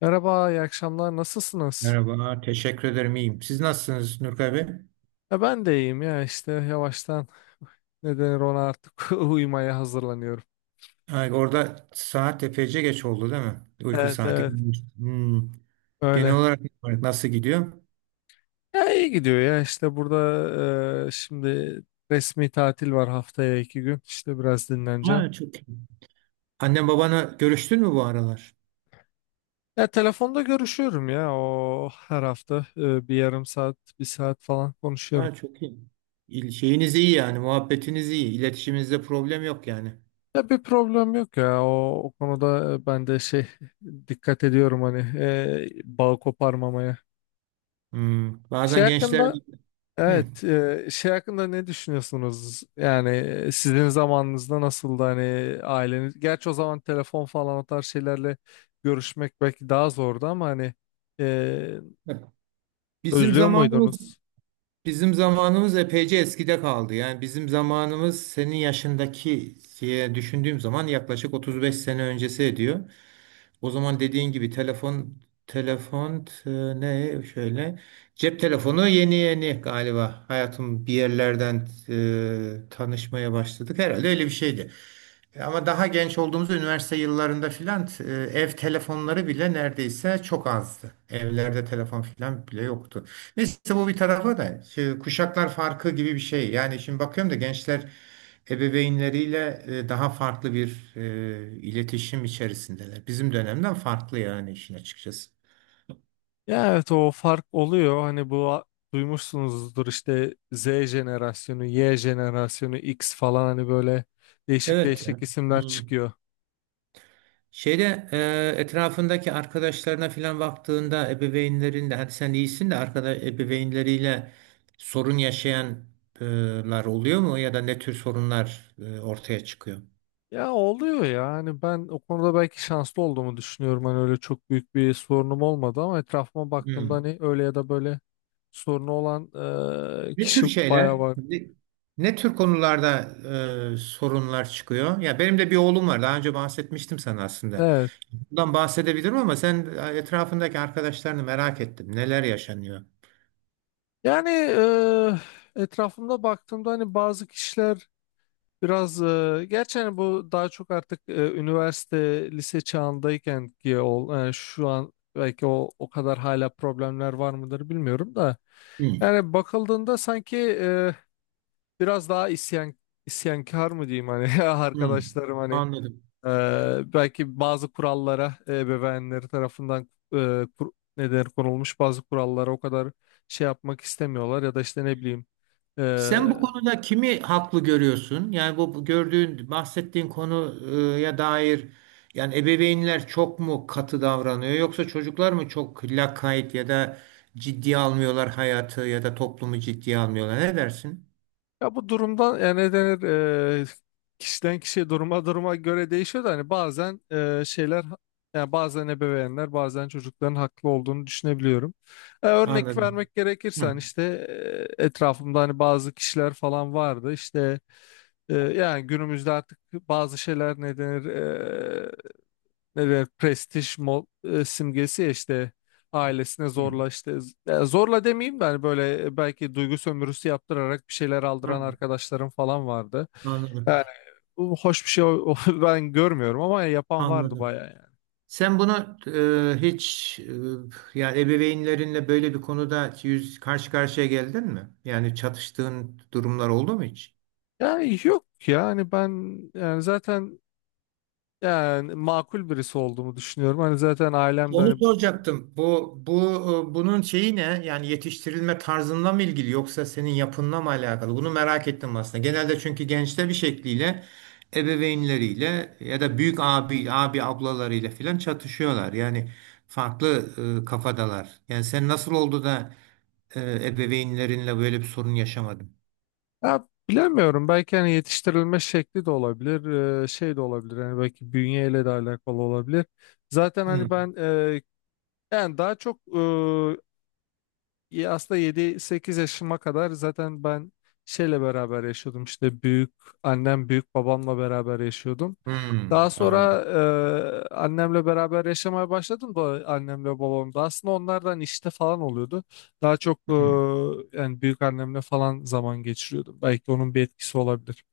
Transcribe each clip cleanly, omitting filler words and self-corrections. Merhaba, iyi akşamlar. Nasılsınız? Merhaba, teşekkür ederim. İyiyim. Siz nasılsınız Nurkay Bey? Ya ben de iyiyim ya işte yavaştan ne denir ona artık uyumaya hazırlanıyorum. Ha, orada saat epeyce geç oldu değil mi? Uyku Evet, saati. evet, Hmm. Genel öyle. olarak nasıl gidiyor? Ya iyi gidiyor ya işte burada şimdi resmi tatil var haftaya iki gün işte biraz dinleneceğim. Ha, çok iyi. Annem babana görüştün mü bu aralar? Ya telefonda görüşüyorum ya o her hafta bir yarım saat bir saat falan konuşuyorum. Ha, çok iyi. Şeyiniz iyi yani, muhabbetiniz iyi. İletişiminizde problem yok yani. Ya bir problem yok ya o, o konuda ben de şey dikkat ediyorum hani bağ koparmamaya. Hmm. Şey Bazen gençler. hakkında Hmm. evet, şey hakkında ne düşünüyorsunuz? Yani sizin zamanınızda nasıldı hani aileniz? Gerçi o zaman telefon falan o tarz şeylerle görüşmek belki daha zordu ama hani e, Bak, Bizim özlüyor zamanımız muydunuz? bizim zamanımız epeyce eskide kaldı. Yani bizim zamanımız senin yaşındaki diye düşündüğüm zaman yaklaşık 35 sene öncesi ediyor. O zaman dediğin gibi telefon e, ne şöyle cep telefonu yeni yeni galiba hayatım bir yerlerden tanışmaya başladık. Herhalde öyle bir şeydi. Ama daha genç olduğumuz üniversite yıllarında filan, ev telefonları bile neredeyse çok azdı. Evlerde telefon filan bile yoktu. Neyse bu bir tarafa da şey, kuşaklar farkı gibi bir şey. Yani şimdi bakıyorum da gençler ebeveynleriyle daha farklı bir iletişim içerisindeler. Bizim dönemden farklı yani işin açıkçası. Ya evet, o fark oluyor. Hani bu duymuşsunuzdur işte Z jenerasyonu, Y jenerasyonu, X falan hani böyle değişik Evet. Ya. değişik isimler Hmm. çıkıyor. Şeyde etrafındaki arkadaşlarına filan baktığında ebeveynlerinde hadi sen iyisin de arkadaş ebeveynleriyle sorun yaşayanlar oluyor mu ya da ne tür sorunlar ortaya çıkıyor? Ya oluyor ya hani ben o konuda belki şanslı olduğumu düşünüyorum, hani öyle çok büyük bir sorunum olmadı ama etrafıma baktığımda Hmm. hani öyle ya da böyle sorunu olan Ne tür kişi bayağı şeyler, var. ne, ne tür konularda sorunlar çıkıyor? Ya benim de bir oğlum var. Daha önce bahsetmiştim sana aslında. Evet, Bundan bahsedebilirim ama sen etrafındaki arkadaşlarını merak ettim. Neler yaşanıyor? yani etrafımda baktığımda hani bazı kişiler biraz gerçi hani bu daha çok artık üniversite lise çağındayken ki ol, yani şu an belki o kadar hala problemler var mıdır bilmiyorum da Hmm. yani bakıldığında sanki biraz daha isyankar mı diyeyim hani Hmm. arkadaşlarım hani Anladım. Belki bazı kurallara ebeveynleri tarafından ne denir, konulmuş bazı kurallara o kadar şey yapmak istemiyorlar ya da işte ne bileyim. Sen bu konuda kimi haklı görüyorsun? Yani bu gördüğün, bahsettiğin konuya dair yani ebeveynler çok mu katı davranıyor yoksa çocuklar mı çok lakayt ya da ciddiye almıyorlar hayatı ya da toplumu ciddiye almıyorlar? Ne dersin? Ya bu durumdan yani ne denir eee, kişiden kişiye duruma göre değişiyor da hani bazen şeyler, yani bazen ebeveynler, bazen çocukların haklı olduğunu düşünebiliyorum. E, örnek Anladım. vermek gerekirse Hı. hani işte etrafımda hani bazı kişiler falan vardı işte. Yani günümüzde artık bazı şeyler ne denir, ne demek, simgesi, ya işte ailesine Hı. zorla, işte zorla demeyeyim de hani böyle belki duygu sömürüsü yaptırarak bir şeyler Hı. aldıran arkadaşlarım falan vardı. Anladım. Yani bu hoş bir şey ben görmüyorum ama yapan vardı Anladım. bayağı yani. Sen bunu e, hiç yani ebeveynlerinle böyle bir konuda karşı karşıya geldin mi? Yani çatıştığın durumlar oldu mu hiç? Yani yok, yani ben, yani zaten yani makul birisi olduğumu düşünüyorum. Hani zaten ailem de Onu hani. soracaktım. Bunun şeyi ne? Yani yetiştirilme tarzınla mı ilgili yoksa senin yapınla mı alakalı? Bunu merak ettim aslında. Genelde çünkü gençler bir şekliyle ebeveynleriyle ya da büyük abi ablalarıyla filan çatışıyorlar. Yani farklı kafadalar. Yani sen nasıl oldu da e, ebeveynlerinle böyle bir sorun yaşamadın? Ya bilemiyorum. Belki hani yetiştirilme şekli de olabilir, şey de olabilir. Hani belki bünyeyle de alakalı olabilir. Zaten hani Hmm, ben, yani daha çok, ya aslında yedi sekiz yaşıma kadar zaten ben şeyle beraber yaşıyordum, işte büyük annem büyük babamla beraber yaşıyordum. Daha hmm, anladım. sonra annemle beraber yaşamaya başladım da annemle babam da aslında onlardan işte falan oluyordu. Daha çok yani büyük annemle falan zaman geçiriyordum. Belki onun bir etkisi olabilir.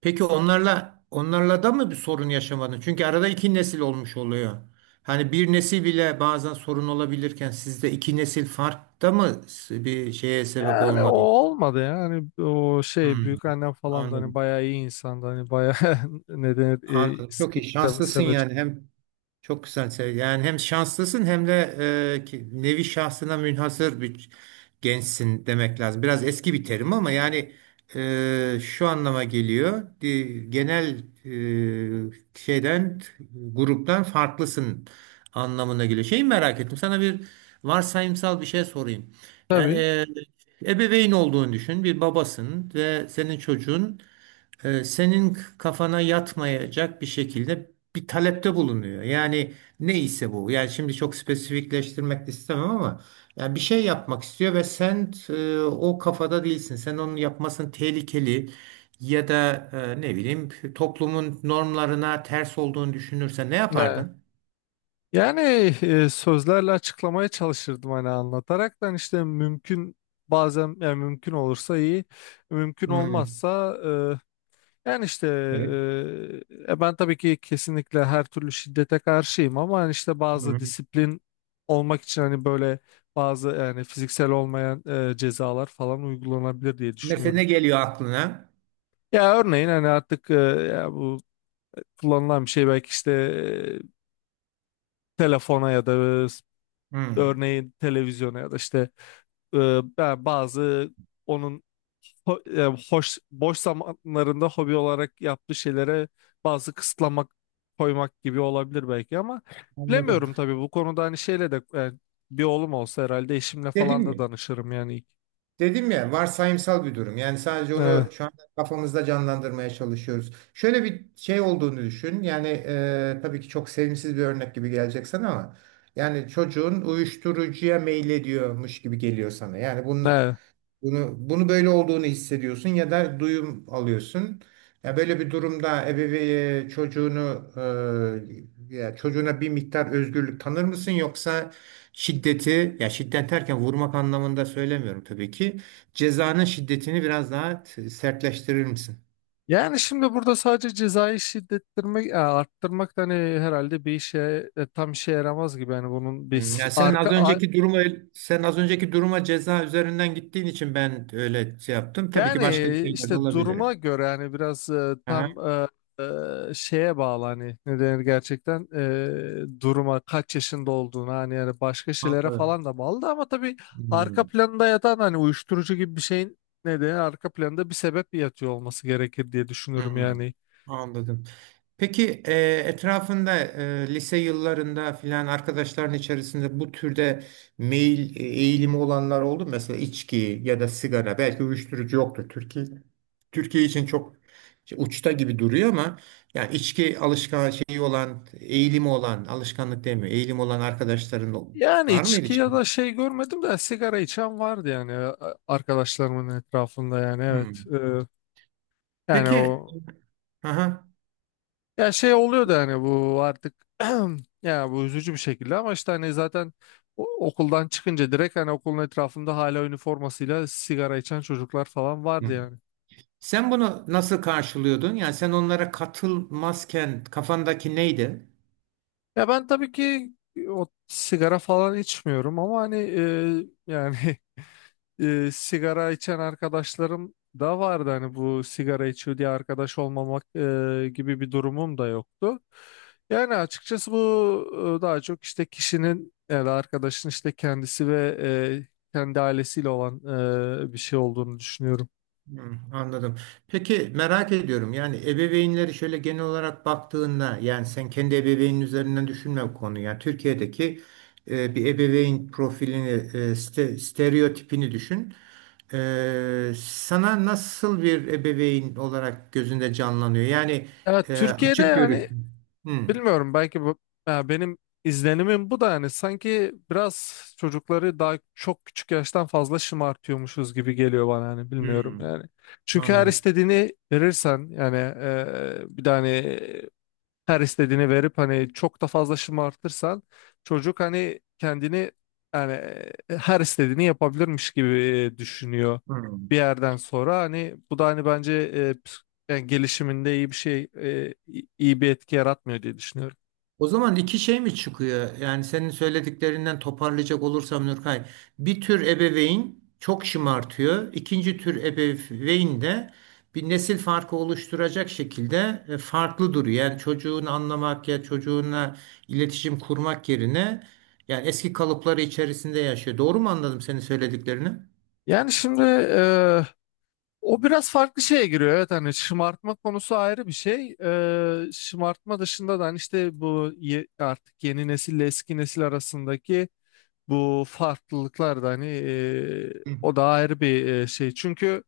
Peki onlarla da mı bir sorun yaşamadın? Çünkü arada iki nesil olmuş oluyor. Hani bir nesil bile bazen sorun olabilirken sizde iki nesil fark da mı bir şeye sebep Yani o olmadı? olmadı ya. Hani o şey, Hmm, büyük annem falan da hani anladım. bayağı iyi insandı. Hani bayağı ne denir, Anladım. Çok iyi. Şanslısın sevecek. yani. Çok güzel. Yani hem şanslısın hem de nevi şahsına münhasır bir gençsin demek lazım. Biraz eski bir terim ama yani şu anlama geliyor. Genel e, şeyden, gruptan farklısın anlamına geliyor. Şeyi merak ettim. Sana bir varsayımsal bir şey sorayım. Yani Tabii. Ebeveyn olduğunu düşün. Bir babasın ve senin çocuğun senin kafana yatmayacak bir şekilde bir talepte bulunuyor. Yani neyse bu. Yani şimdi çok spesifikleştirmek de istemem ama yani bir şey yapmak istiyor ve sen o kafada değilsin. Sen onun yapmasının tehlikeli ya da ne bileyim toplumun normlarına ters olduğunu düşünürsen ne Ne? yapardın? Yani sözlerle açıklamaya çalışırdım hani anlataraktan işte mümkün, bazen yani mümkün olursa iyi, mümkün Hmm. olmazsa yani işte Evet. Ben tabii ki kesinlikle her türlü şiddete karşıyım ama hani işte bazı Hmm. disiplin olmak için hani böyle bazı yani fiziksel olmayan cezalar falan uygulanabilir diye Mesela düşünüyorum. ne geliyor aklına? Ya örneğin hani artık ya bu kullanılan bir şey belki, işte telefona ya da e, Hmm, örneğin televizyona ya da işte e, ben bazı onun ho- e, hoş boş zamanlarında hobi olarak yaptığı şeylere bazı kısıtlamak koymak gibi olabilir belki, ama anladım. bilemiyorum tabii bu konuda hani şeyle de, yani bir oğlum olsa herhalde eşimle Dedim falan da mi? danışırım yani. Dedim ya, varsayımsal bir durum. Yani sadece Evet, onu şu an kafamızda canlandırmaya çalışıyoruz. Şöyle bir şey olduğunu düşün. Yani tabii ki çok sevimsiz bir örnek gibi gelecek sana ama yani çocuğun uyuşturucuya meylediyormuş gibi geliyor sana. Yani evet. Bunu böyle olduğunu hissediyorsun ya da duyum alıyorsun. Ya böyle bir durumda ebeveyn çocuğunu e, ya çocuğuna bir miktar özgürlük tanır mısın yoksa şiddet derken vurmak anlamında söylemiyorum tabii ki. Cezanın şiddetini biraz daha sertleştirir misin? Yani şimdi burada sadece cezayı şiddettirmek, arttırmak da hani herhalde bir işe tam işe yaramaz gibi. Yani bunun bir Hmm. Ya arka sen az önceki duruma ceza üzerinden gittiğin için ben öyle şey yaptım. Tabii ki yani başka şeyler de işte olabilir. duruma göre hani biraz tam Aha, şeye bağlı hani ne denir gerçekten duruma, kaç yaşında olduğuna, hani yani başka şeylere anladım. falan da bağlı da, ama tabii arka Hmm. planında yatan hani uyuşturucu gibi bir şeyin ne denir arka planında bir sebep yatıyor olması gerekir diye düşünüyorum Hmm, yani. anladım. Peki etrafında lise yıllarında filan arkadaşların içerisinde bu türde meyil eğilimi olanlar oldu mu? Mesela içki ya da sigara belki uyuşturucu yoktur Türkiye. Türkiye için çok uçta gibi duruyor ama yani içki alışkan şeyi olan eğilimi olan alışkanlık demiyor eğilim olan arkadaşların Yani var içki mıydı ya şimdi? da şey görmedim de sigara içen vardı yani arkadaşlarımın etrafında, yani evet. Hmm. E, yani Peki. o, Aha. ya şey oluyor da hani bu artık ya bu üzücü bir şekilde ama işte hani zaten okuldan çıkınca direkt hani okulun etrafında hala üniformasıyla sigara içen çocuklar falan vardı yani. Sen bunu nasıl karşılıyordun? Yani sen onlara katılmazken kafandaki neydi? Ya ben tabii ki o sigara falan içmiyorum ama hani yani sigara içen arkadaşlarım da vardı. Hani bu sigara içiyor diye arkadaş olmamak gibi bir durumum da yoktu. Yani açıkçası bu daha çok işte kişinin ya da arkadaşın işte kendisi ve e, kendi ailesiyle olan bir şey olduğunu düşünüyorum. Hmm, anladım. Peki merak ediyorum. Yani ebeveynleri şöyle genel olarak baktığında yani sen kendi ebeveynin üzerinden düşünme bu konuyu. Yani Türkiye'deki bir ebeveyn profilini, stereotipini düşün. Sana nasıl bir ebeveyn olarak gözünde canlanıyor? Yani Evet, e, Türkiye'de açık görüşlü. yani Hmm, bilmiyorum, belki bu, ya benim izlenimim bu da, yani sanki biraz çocukları daha çok küçük yaştan fazla şımartıyormuşuz gibi geliyor bana, hani bilmiyorum hmm, yani. Çünkü her anladım. istediğini verirsen, yani bir tane her istediğini verip hani çok da fazla şımartırsan çocuk hani kendini, yani her istediğini yapabilirmiş gibi düşünüyor bir Hmm. yerden sonra, hani bu da hani bence yani gelişiminde iyi bir şey iyi bir etki yaratmıyor diye düşünüyorum. O zaman iki şey mi çıkıyor? Yani senin söylediklerinden toparlayacak olursam Nurkay, bir tür ebeveyn çok şımartıyor. İkinci tür ebeveyn de bir nesil farkı oluşturacak şekilde farklı duruyor. Yani çocuğunu anlamak ya çocuğunla iletişim kurmak yerine yani eski kalıpları içerisinde yaşıyor. Doğru mu anladım senin söylediklerini? Yani şimdi o biraz farklı şeye giriyor. Evet hani şımartma konusu ayrı bir şey. E, şımartma dışında da hani işte bu artık yeni nesille eski nesil arasındaki bu farklılıklar da hani Hı, o da ayrı bir şey. Çünkü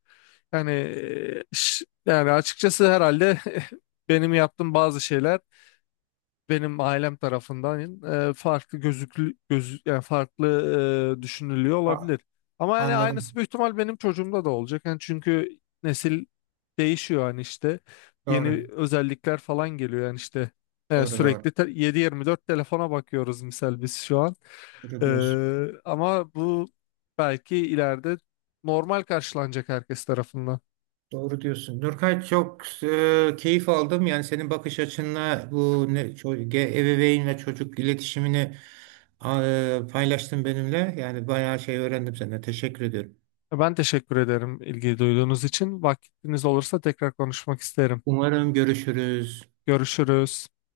yani yani açıkçası herhalde benim yaptığım bazı şeyler benim ailem tarafından farklı gözü, yani farklı düşünülüyor a- olabilir. Ama yani aynısı anladım. büyük ihtimal benim çocuğumda da olacak. Yani çünkü nesil değişiyor hani işte Doğru. yeni özellikler falan geliyor yani işte Doğru doğru. sürekli 7-24 telefona bakıyoruz misal biz şu an. Doğru E, diyorsun. ama bu belki ileride normal karşılanacak herkes tarafından. Doğru diyorsun. Nurkay, çok keyif aldım. Yani senin bakış açınla bu ne, ço- ge- ebeveyn ve çocuk iletişimini paylaştın benimle. Yani bayağı şey öğrendim senden. Teşekkür ediyorum. Ben teşekkür ederim ilgi duyduğunuz için. Vaktiniz olursa tekrar konuşmak isterim. Umarım görüşürüz. Görüşürüz.